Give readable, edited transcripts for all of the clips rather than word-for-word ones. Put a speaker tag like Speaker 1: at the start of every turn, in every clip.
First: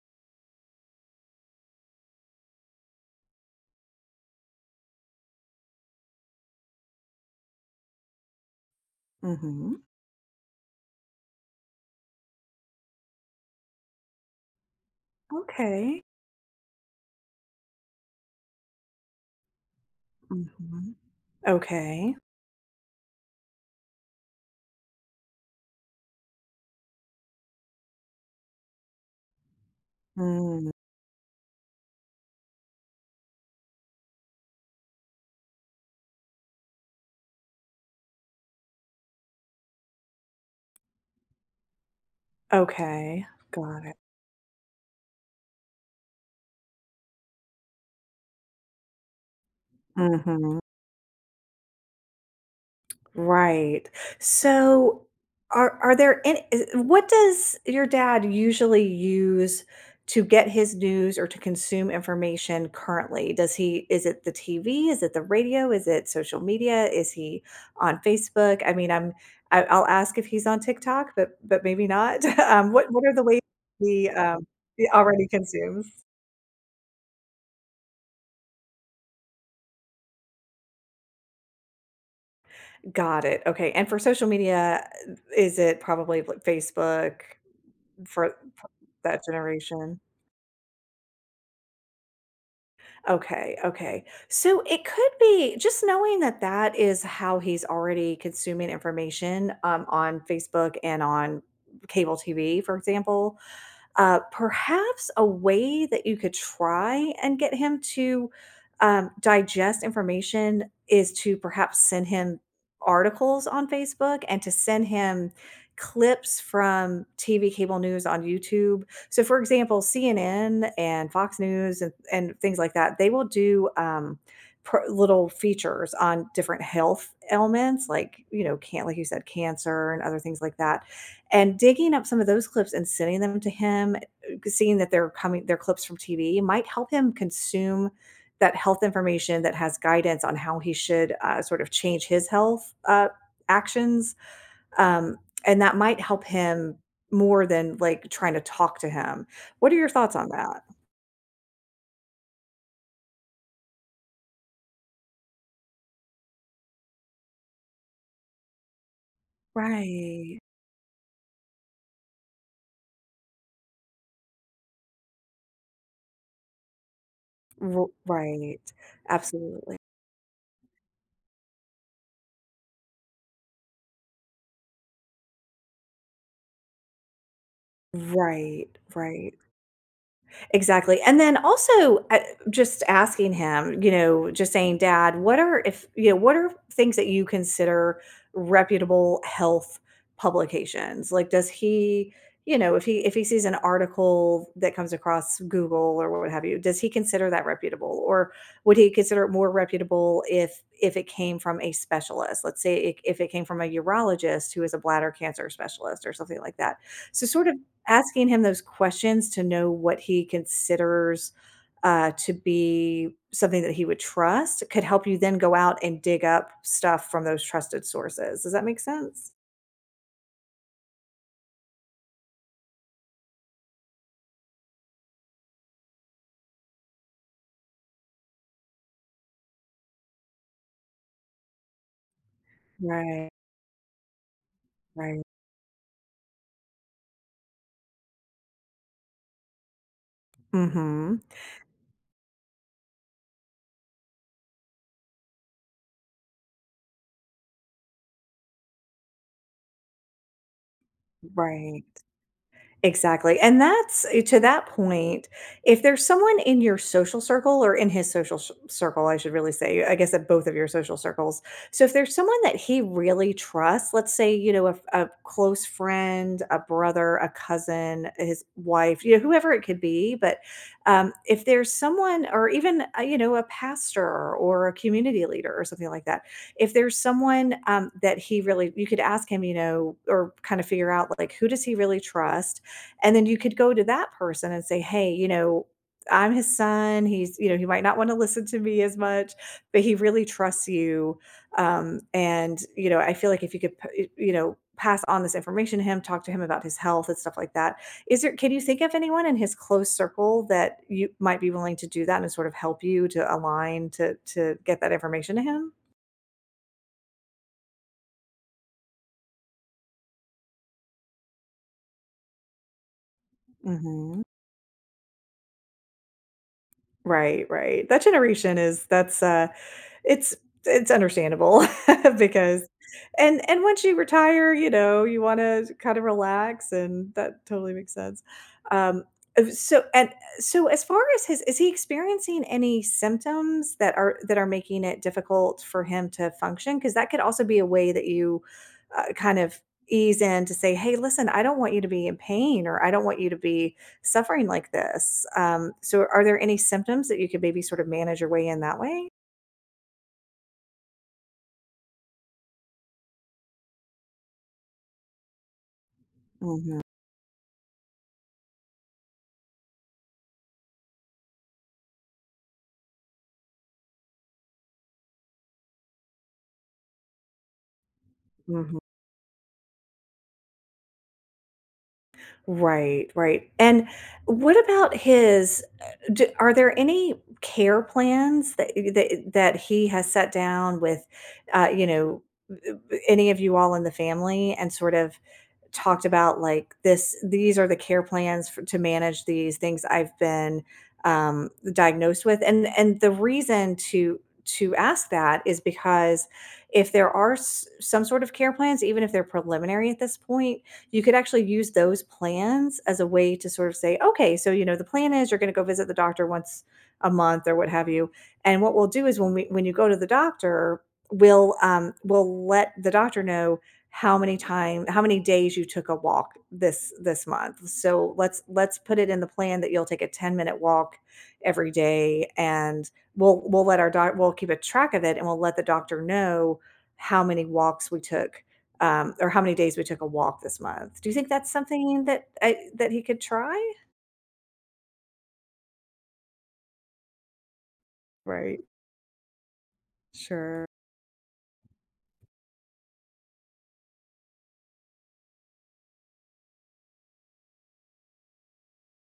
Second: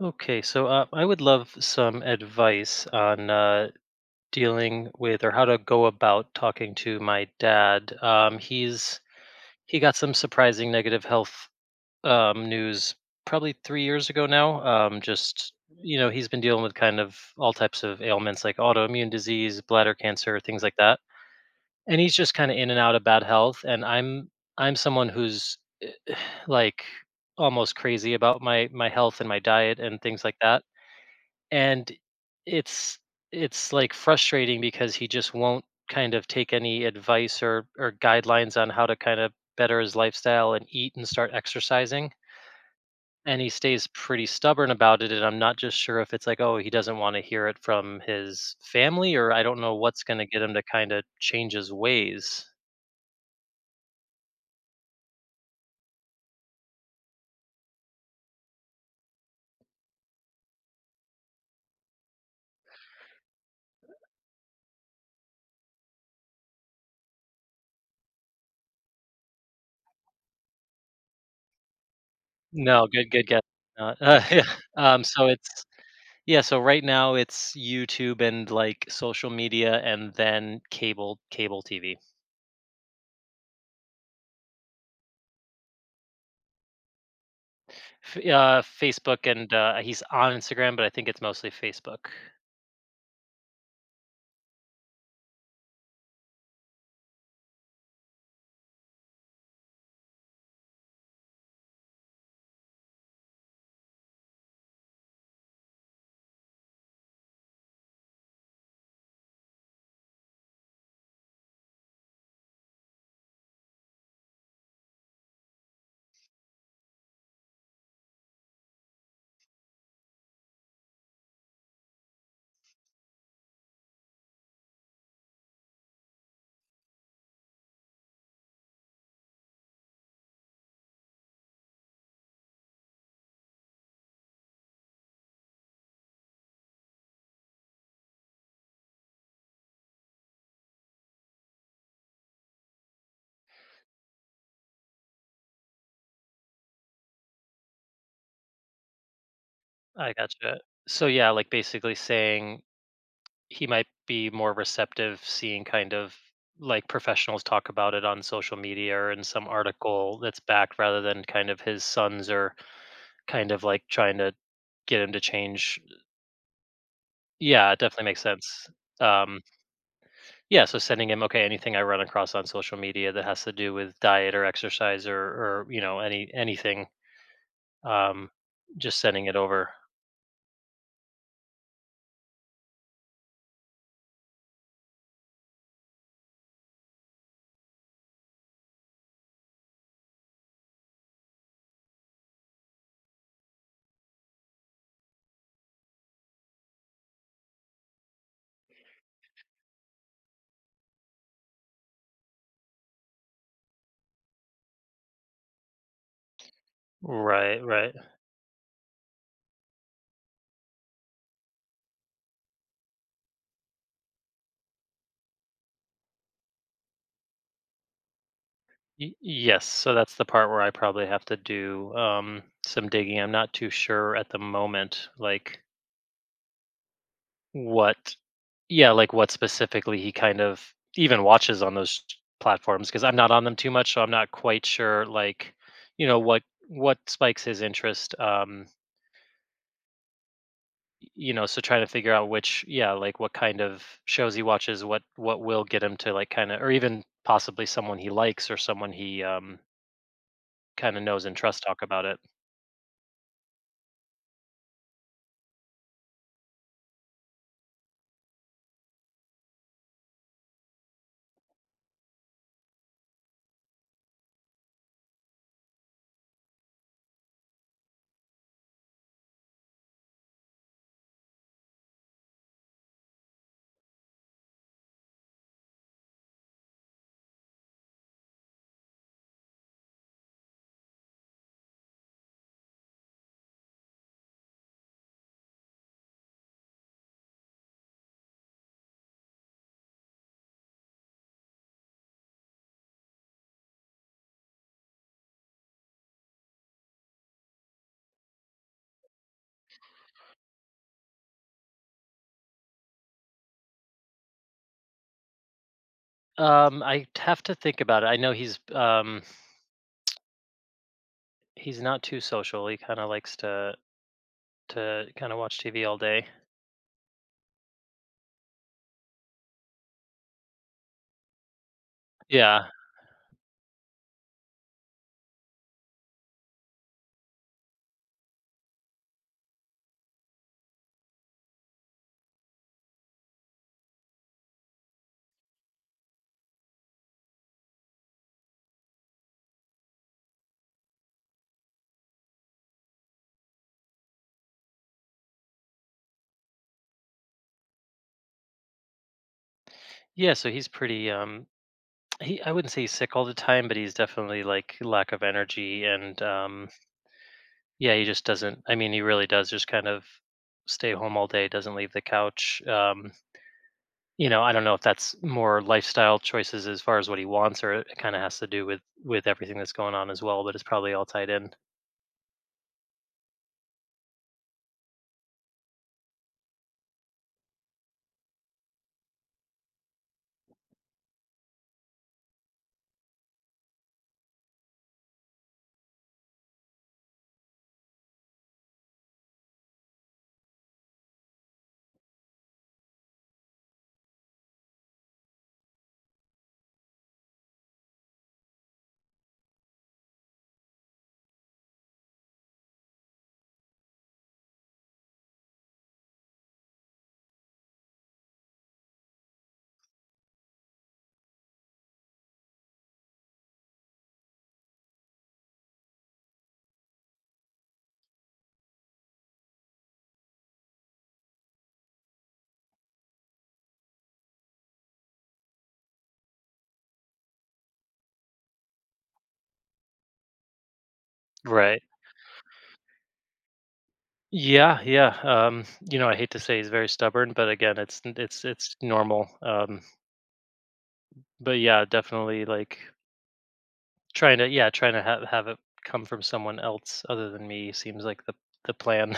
Speaker 1: Okay, so I would love some advice on dealing with or how to go about talking to my dad. He
Speaker 2: Mhm.
Speaker 1: got some surprising negative health news probably 3 years ago now.
Speaker 2: Okay.
Speaker 1: He's been dealing with kind of all types of ailments like autoimmune disease, bladder cancer, things like
Speaker 2: Mhm.
Speaker 1: that. And he's
Speaker 2: Okay.
Speaker 1: just kind of in and out of bad health. And I'm someone who's eh, like almost crazy about my health and my diet and things like that
Speaker 2: Mm.
Speaker 1: and it's it's like frustrating because he just won't kind of take any advice or guidelines on how to kind of better his lifestyle and eat and start exercising,
Speaker 2: Okay.
Speaker 1: and he
Speaker 2: Got
Speaker 1: stays
Speaker 2: it.
Speaker 1: pretty stubborn about it. And I'm not just sure if it's like, oh, he doesn't want to hear it from his family, or I don't know what's going to get him
Speaker 2: Mhm.
Speaker 1: to kind of change his ways.
Speaker 2: Right. So are there any I what does your dad usually use to get his news or to consume information currently? Does he, is it the TV? Is it the radio? Is it social media? Is he on Facebook? I mean, I'll ask if he's on TikTok, but maybe not. Um,
Speaker 1: No,
Speaker 2: what what
Speaker 1: good
Speaker 2: are the
Speaker 1: good guess.
Speaker 2: ways
Speaker 1: Uh,
Speaker 2: he
Speaker 1: Yeah.
Speaker 2: um, he
Speaker 1: So
Speaker 2: already
Speaker 1: it's
Speaker 2: consumes?
Speaker 1: Yeah, so right now it's YouTube and like social media and then cable TV.
Speaker 2: Got it. Okay. And for social media, is it probably like Facebook
Speaker 1: F
Speaker 2: for that
Speaker 1: Facebook and,
Speaker 2: generation?
Speaker 1: he's on Instagram, but I think it's mostly Facebook.
Speaker 2: Okay. Okay. So it could be just knowing that that is how he's already consuming information on Facebook and on cable TV, for example. Perhaps a way that you could try and get him to digest information is to perhaps send him articles on Facebook and to send him clips from TV cable news on YouTube. So, for example, CNN and Fox News and, things like that, they will do little features on different health ailments, like, you know, can't, like you said, cancer and other things like that. And digging up some of those clips and sending them to him, seeing that they're clips from TV might help him consume that health information that has guidance on how he should, sort of change his health, actions, um, and that might help him more than, like, trying to talk to him. What are your
Speaker 1: I
Speaker 2: thoughts on
Speaker 1: gotcha.
Speaker 2: that?
Speaker 1: So, yeah, like, basically saying he might be more receptive seeing, kind of, like, professionals talk about it on social media or in some article
Speaker 2: Right.
Speaker 1: that's backed rather than kind of his sons, or kind of, like, trying to get him to change. Yeah, it
Speaker 2: R
Speaker 1: definitely makes sense.
Speaker 2: Right.
Speaker 1: Um,
Speaker 2: Absolutely.
Speaker 1: yeah, so sending him, "Okay, anything I run across on social media that has to do with diet or exercise or, you know, anything um,
Speaker 2: Right,
Speaker 1: just sending
Speaker 2: right.
Speaker 1: it over."
Speaker 2: Exactly, and then also, just asking him, you know, just saying, "Dad, what are if you know, what are things that you consider reputable health publications?" Like, does he, you know, if he sees an article that comes across Google or what have you, does he consider that reputable? Or would he consider it more reputable if it came from a specialist? Let's say, I if it came from a urologist who is a bladder cancer specialist or something like that. So sort of
Speaker 1: Right, right.
Speaker 2: asking him those questions to know what he considers, to be something that he would trust, could help you then go out and dig up stuff from those trusted sources. Does that make sense?
Speaker 1: Yes, so that's the part where I probably have to do some digging. I'm not too sure at the moment, like what, yeah, like what specifically he kind of even watches on those platforms, because I'm
Speaker 2: Right,
Speaker 1: not on them too much, so I'm not quite sure,
Speaker 2: right.
Speaker 1: like, you know, what spikes his interest.
Speaker 2: Mhm.
Speaker 1: You know, so trying to figure out which, yeah, like what kind of shows he watches, what will get him to like, kind of, or even possibly someone he likes or someone he kind of knows and trusts talk
Speaker 2: Right.
Speaker 1: about it.
Speaker 2: Exactly, and that's, to that point, if there's someone in your social circle or in his social c circle, I should really say, I guess at both of your social circles. So if there's someone that he really trusts, let's say, you know, a close friend, a brother, a cousin, his wife, you know, whoever it could be, but, if there's someone or even, you know, a pastor or a community leader or something like that, if there's someone, that he really you could ask him, you know, or kind of figure out, like, who does he really trust? And then you could go to that person and say, "Hey, you know, I'm his son. He's, you know, he might not want to listen to me as much, but he really trusts you. And, you know, I feel like if you could, you know, pass on this information to him, talk to him about his health and stuff like that. Is there, can you think of anyone in his close circle that you might be willing to do that and sort of help you to align to get that information to him?"
Speaker 1: I have to think about it. I know he's not too social, he kind of likes
Speaker 2: Hmm.
Speaker 1: to kind of watch TV all day.
Speaker 2: Right, right. That generation is, that's, It's it's understandable
Speaker 1: Yeah,
Speaker 2: because, and once you retire, you know, you wanna kind of relax, and that totally makes sense. Um, uh, so and so as far as his is he experiencing any symptoms that are making it difficult for him to function? Because that could also be a way that you, kind of ease in to say, "Hey, listen, I don't want you to be in pain, or I don't want you to be suffering like this." So are there any symptoms that you could maybe sort of manage your way in that way?
Speaker 1: yeah, so he's pretty he, I wouldn't say he's sick all the time, but he's definitely like lack of energy and
Speaker 2: Mhm,
Speaker 1: yeah, he just doesn't, I mean, he really does just kind of stay home all day, doesn't leave the couch. You know, I don't know if that's more lifestyle choices as far as what he wants or it kind of has to do
Speaker 2: mhm.
Speaker 1: with everything that's going on as well, but it's probably all tied in.
Speaker 2: Right, right, and what about his, are there any care plans that he has set down with, you know, uh, any of you all in the family, and sort of talked about, like, this these are the care plans for, to manage these things I've been diagnosed with? And the reason to ask that is because if there are some sort of care plans, even if they're preliminary at this point, you could actually use those plans as a way to sort of say, okay, so you know the plan is you're going to go visit the doctor once a month or what have you, and what we'll do is when you go to the doctor, we'll let the doctor know how many days you took a walk this month. So let's put it in the plan that you'll take a 10-minute walk every day, and we'll let our doc we'll keep a track of it, and we'll let the doctor know how many walks we took, or how many days we took a walk this month. Do you think that's
Speaker 1: Right.
Speaker 2: something that that he could try?
Speaker 1: Yeah, yeah. You know, I hate to say he's very stubborn, but again, it's n-
Speaker 2: Right.
Speaker 1: it's normal.
Speaker 2: Sure.
Speaker 1: But yeah, definitely like trying to, yeah, trying to have it come from someone else other than me seems like the plan.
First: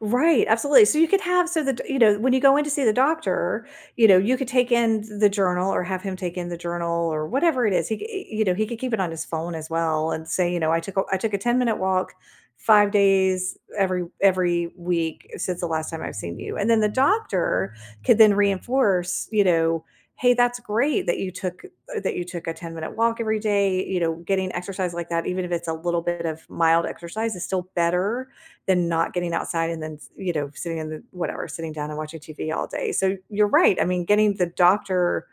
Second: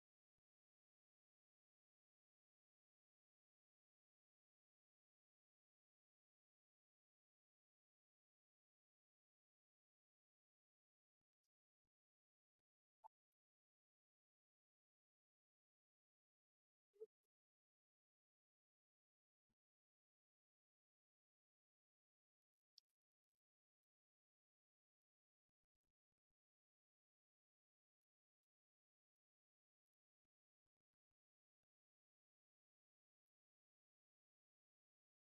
Speaker 2: Right, absolutely. So you could have, so that, you know, when you go in to see the doctor, you know, you could take in the journal or have him take in the journal or whatever it is. You know, he could keep it on his phone as well and say, you know, I took a 10-minute walk 5 days every week since the last time I've seen you. And then the doctor could then reinforce, you know, hey, that's great that you took a 10-minute walk every day, you know, getting exercise like that, even if it's a little bit of mild exercise, is still better than not getting outside and then, you know, sitting in the whatever, sitting down and watching TV all day. So you're right. I mean, getting the doctor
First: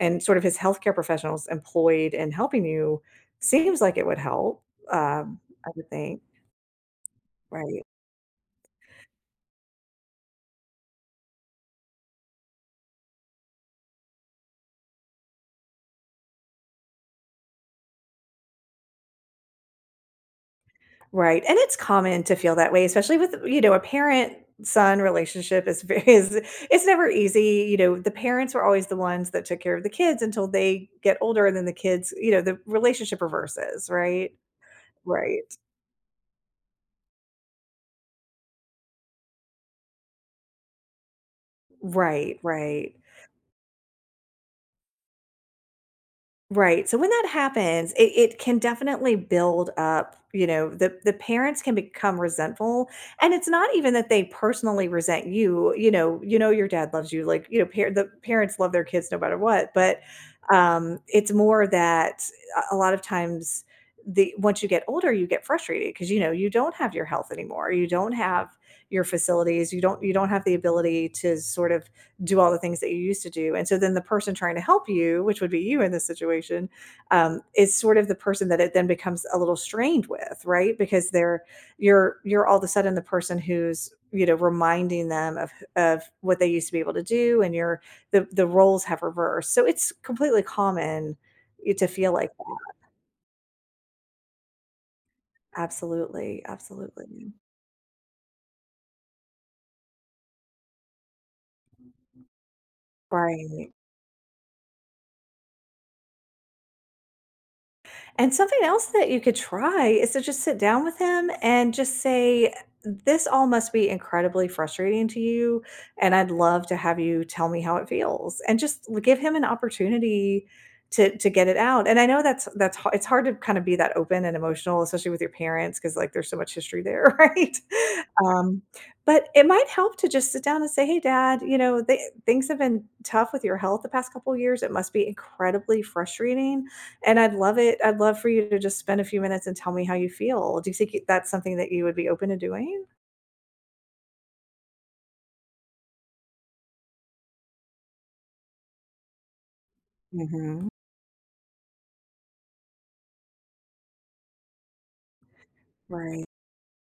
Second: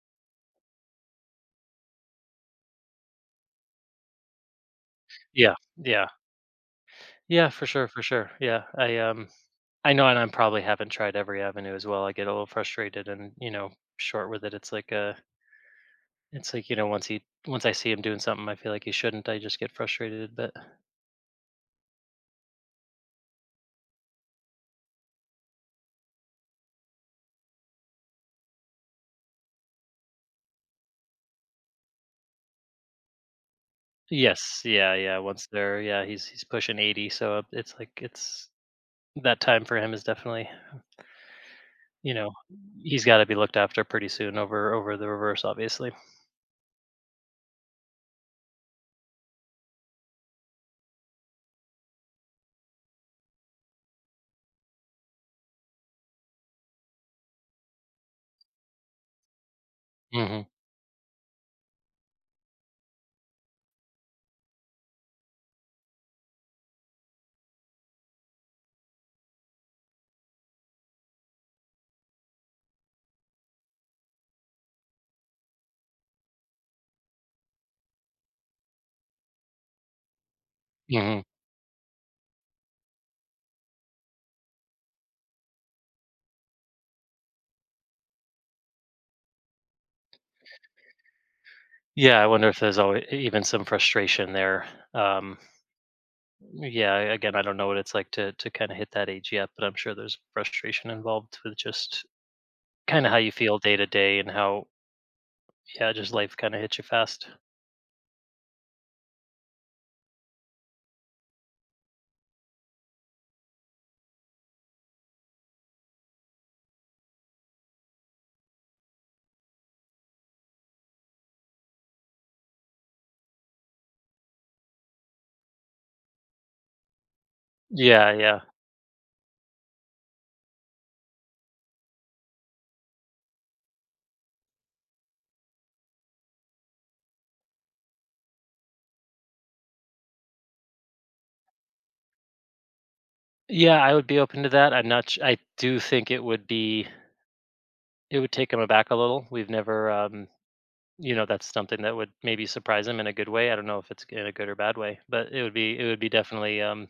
Speaker 2: and sort of his healthcare professionals employed and helping you seems like it would help, um,
Speaker 1: Yeah,
Speaker 2: I would
Speaker 1: yeah.
Speaker 2: think.
Speaker 1: Yeah, for
Speaker 2: Right.
Speaker 1: sure, for sure. Yeah. I know, and I probably haven't tried every avenue as well. I get a little frustrated and, you know, short with it. It's like, you know, once I see him doing something I feel like he shouldn't, I just get frustrated. But
Speaker 2: Right. And it's common to feel that way, especially with, you know, a parent son relationship is very is it's never easy. You know, the parents were always the ones that took care of the kids until they get older, and then the kids, you know, the relationship reverses, right?
Speaker 1: yes, yeah, yeah.
Speaker 2: Right.
Speaker 1: He's pushing 80, so it's like it's that time for him is definitely, you know,
Speaker 2: Right. Right.
Speaker 1: he's got to be looked after pretty soon over over the reverse, obviously.
Speaker 2: Right, so when that happens, it can definitely build up, you know, the parents can become resentful, and it's not even that they personally resent you, you know your dad loves you, like, you know, par the parents love their kids no matter what, but,
Speaker 1: hmm
Speaker 2: it's more that a lot of times the once you get older, you get frustrated because you know, you don't have your health anymore, you don't have your facilities, you don't have the ability to sort of do all the things that you used to do. And so then the person trying to help you, which would be you in this situation, is sort of the person that it then becomes a little strained with, right? Because
Speaker 1: hmm
Speaker 2: they're you're all of a sudden the person who's, you know, reminding them of what they used to be able to do, and you're the roles have reversed. So it's completely common, to feel
Speaker 1: Yeah, I
Speaker 2: like
Speaker 1: wonder
Speaker 2: that.
Speaker 1: if there's always even some frustration there. Um,
Speaker 2: Absolutely,
Speaker 1: Yeah,
Speaker 2: absolutely,
Speaker 1: again, I don't know what it's like to kind of hit that age yet, but I'm sure there's frustration involved with just kind of how you feel
Speaker 2: right?
Speaker 1: day to day and how, yeah, just life kind of hits you fast.
Speaker 2: And something else that you could try is to just sit down with him and just say, this all must be incredibly frustrating to you. And I'd love to have you tell me how it feels. And just, give him an opportunity to, get it out. And I know that's, it's hard to kind of be that open and emotional, especially with your parents, because like there's so much history there. Right?
Speaker 1: Yeah, yeah.
Speaker 2: Um, but it might help to just sit down and say, hey dad, you know, things have been tough with your health the past couple years, it must be incredibly frustrating, and I'd love for you to just spend a few minutes and tell me how you feel. Do you think that's something that you would be open to doing?
Speaker 1: Yeah, I would be open to that. I'm not sh- I do think it would be it would take him aback a little. We've never
Speaker 2: Mhm.
Speaker 1: you know, that's something that would maybe surprise him in a good way. I don't know if it's in a good or bad way, but it would be
Speaker 2: Right.
Speaker 1: definitely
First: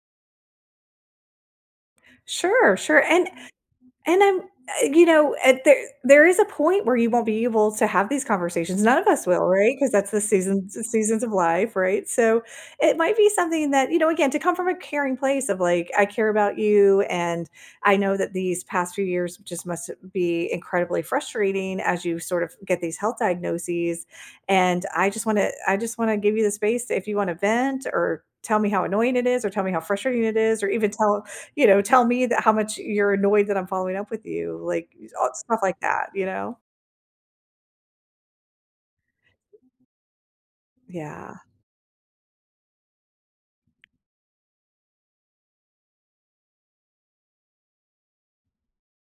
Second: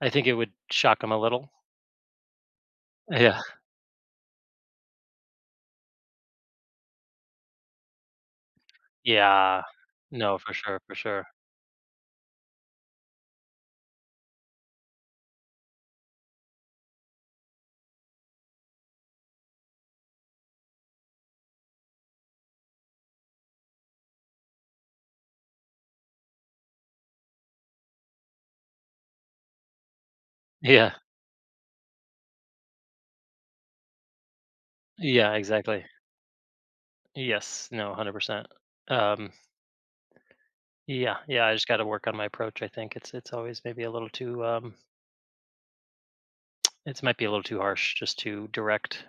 Speaker 1: I think it would shock him a little.
Speaker 2: Sure, sure, and
Speaker 1: Yeah.
Speaker 2: And I'm, you know, at there is a point where you won't be able to have these conversations, none of us will,
Speaker 1: Yeah.
Speaker 2: right? Because that's the
Speaker 1: No, for sure, for
Speaker 2: seasons
Speaker 1: sure.
Speaker 2: of life, right? So, it might be something that, you know, again, to come from a caring place of like, "I care about you, and I know that these past few years just must be incredibly frustrating as you sort of get these health diagnoses, and I just wanna give you the space to, if you wanna vent or tell me how annoying it is or tell me how frustrating it is or even
Speaker 1: Yeah.
Speaker 2: tell" You know, tell me that how much you're annoyed that I'm following up with you, like,
Speaker 1: Yeah,
Speaker 2: stuff like
Speaker 1: exactly.
Speaker 2: that, you know?
Speaker 1: Yes, no, 100%. Um, yeah,
Speaker 2: Yeah,
Speaker 1: yeah, I just got to work on my approach. I think it's always maybe a little too it's might be a little too harsh, just too direct.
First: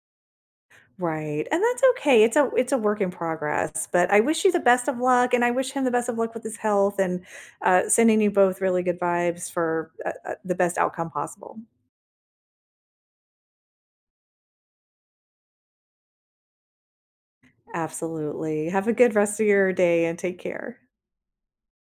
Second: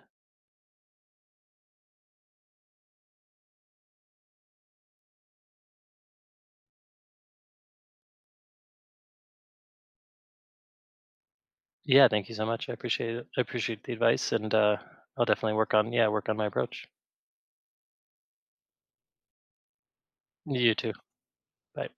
Speaker 2: right, and that's okay, it's a work in progress, but I wish you the best of luck, and I wish him the best of luck with his health, and, sending you both really good vibes for, the best outcome possible.
Speaker 1: Yeah, thank you so much. I appreciate it. I appreciate the advice, and I'll definitely work on, yeah, work on my approach.
Speaker 2: Absolutely, have a good rest of your day and take
Speaker 1: You
Speaker 2: care.
Speaker 1: too. Bye.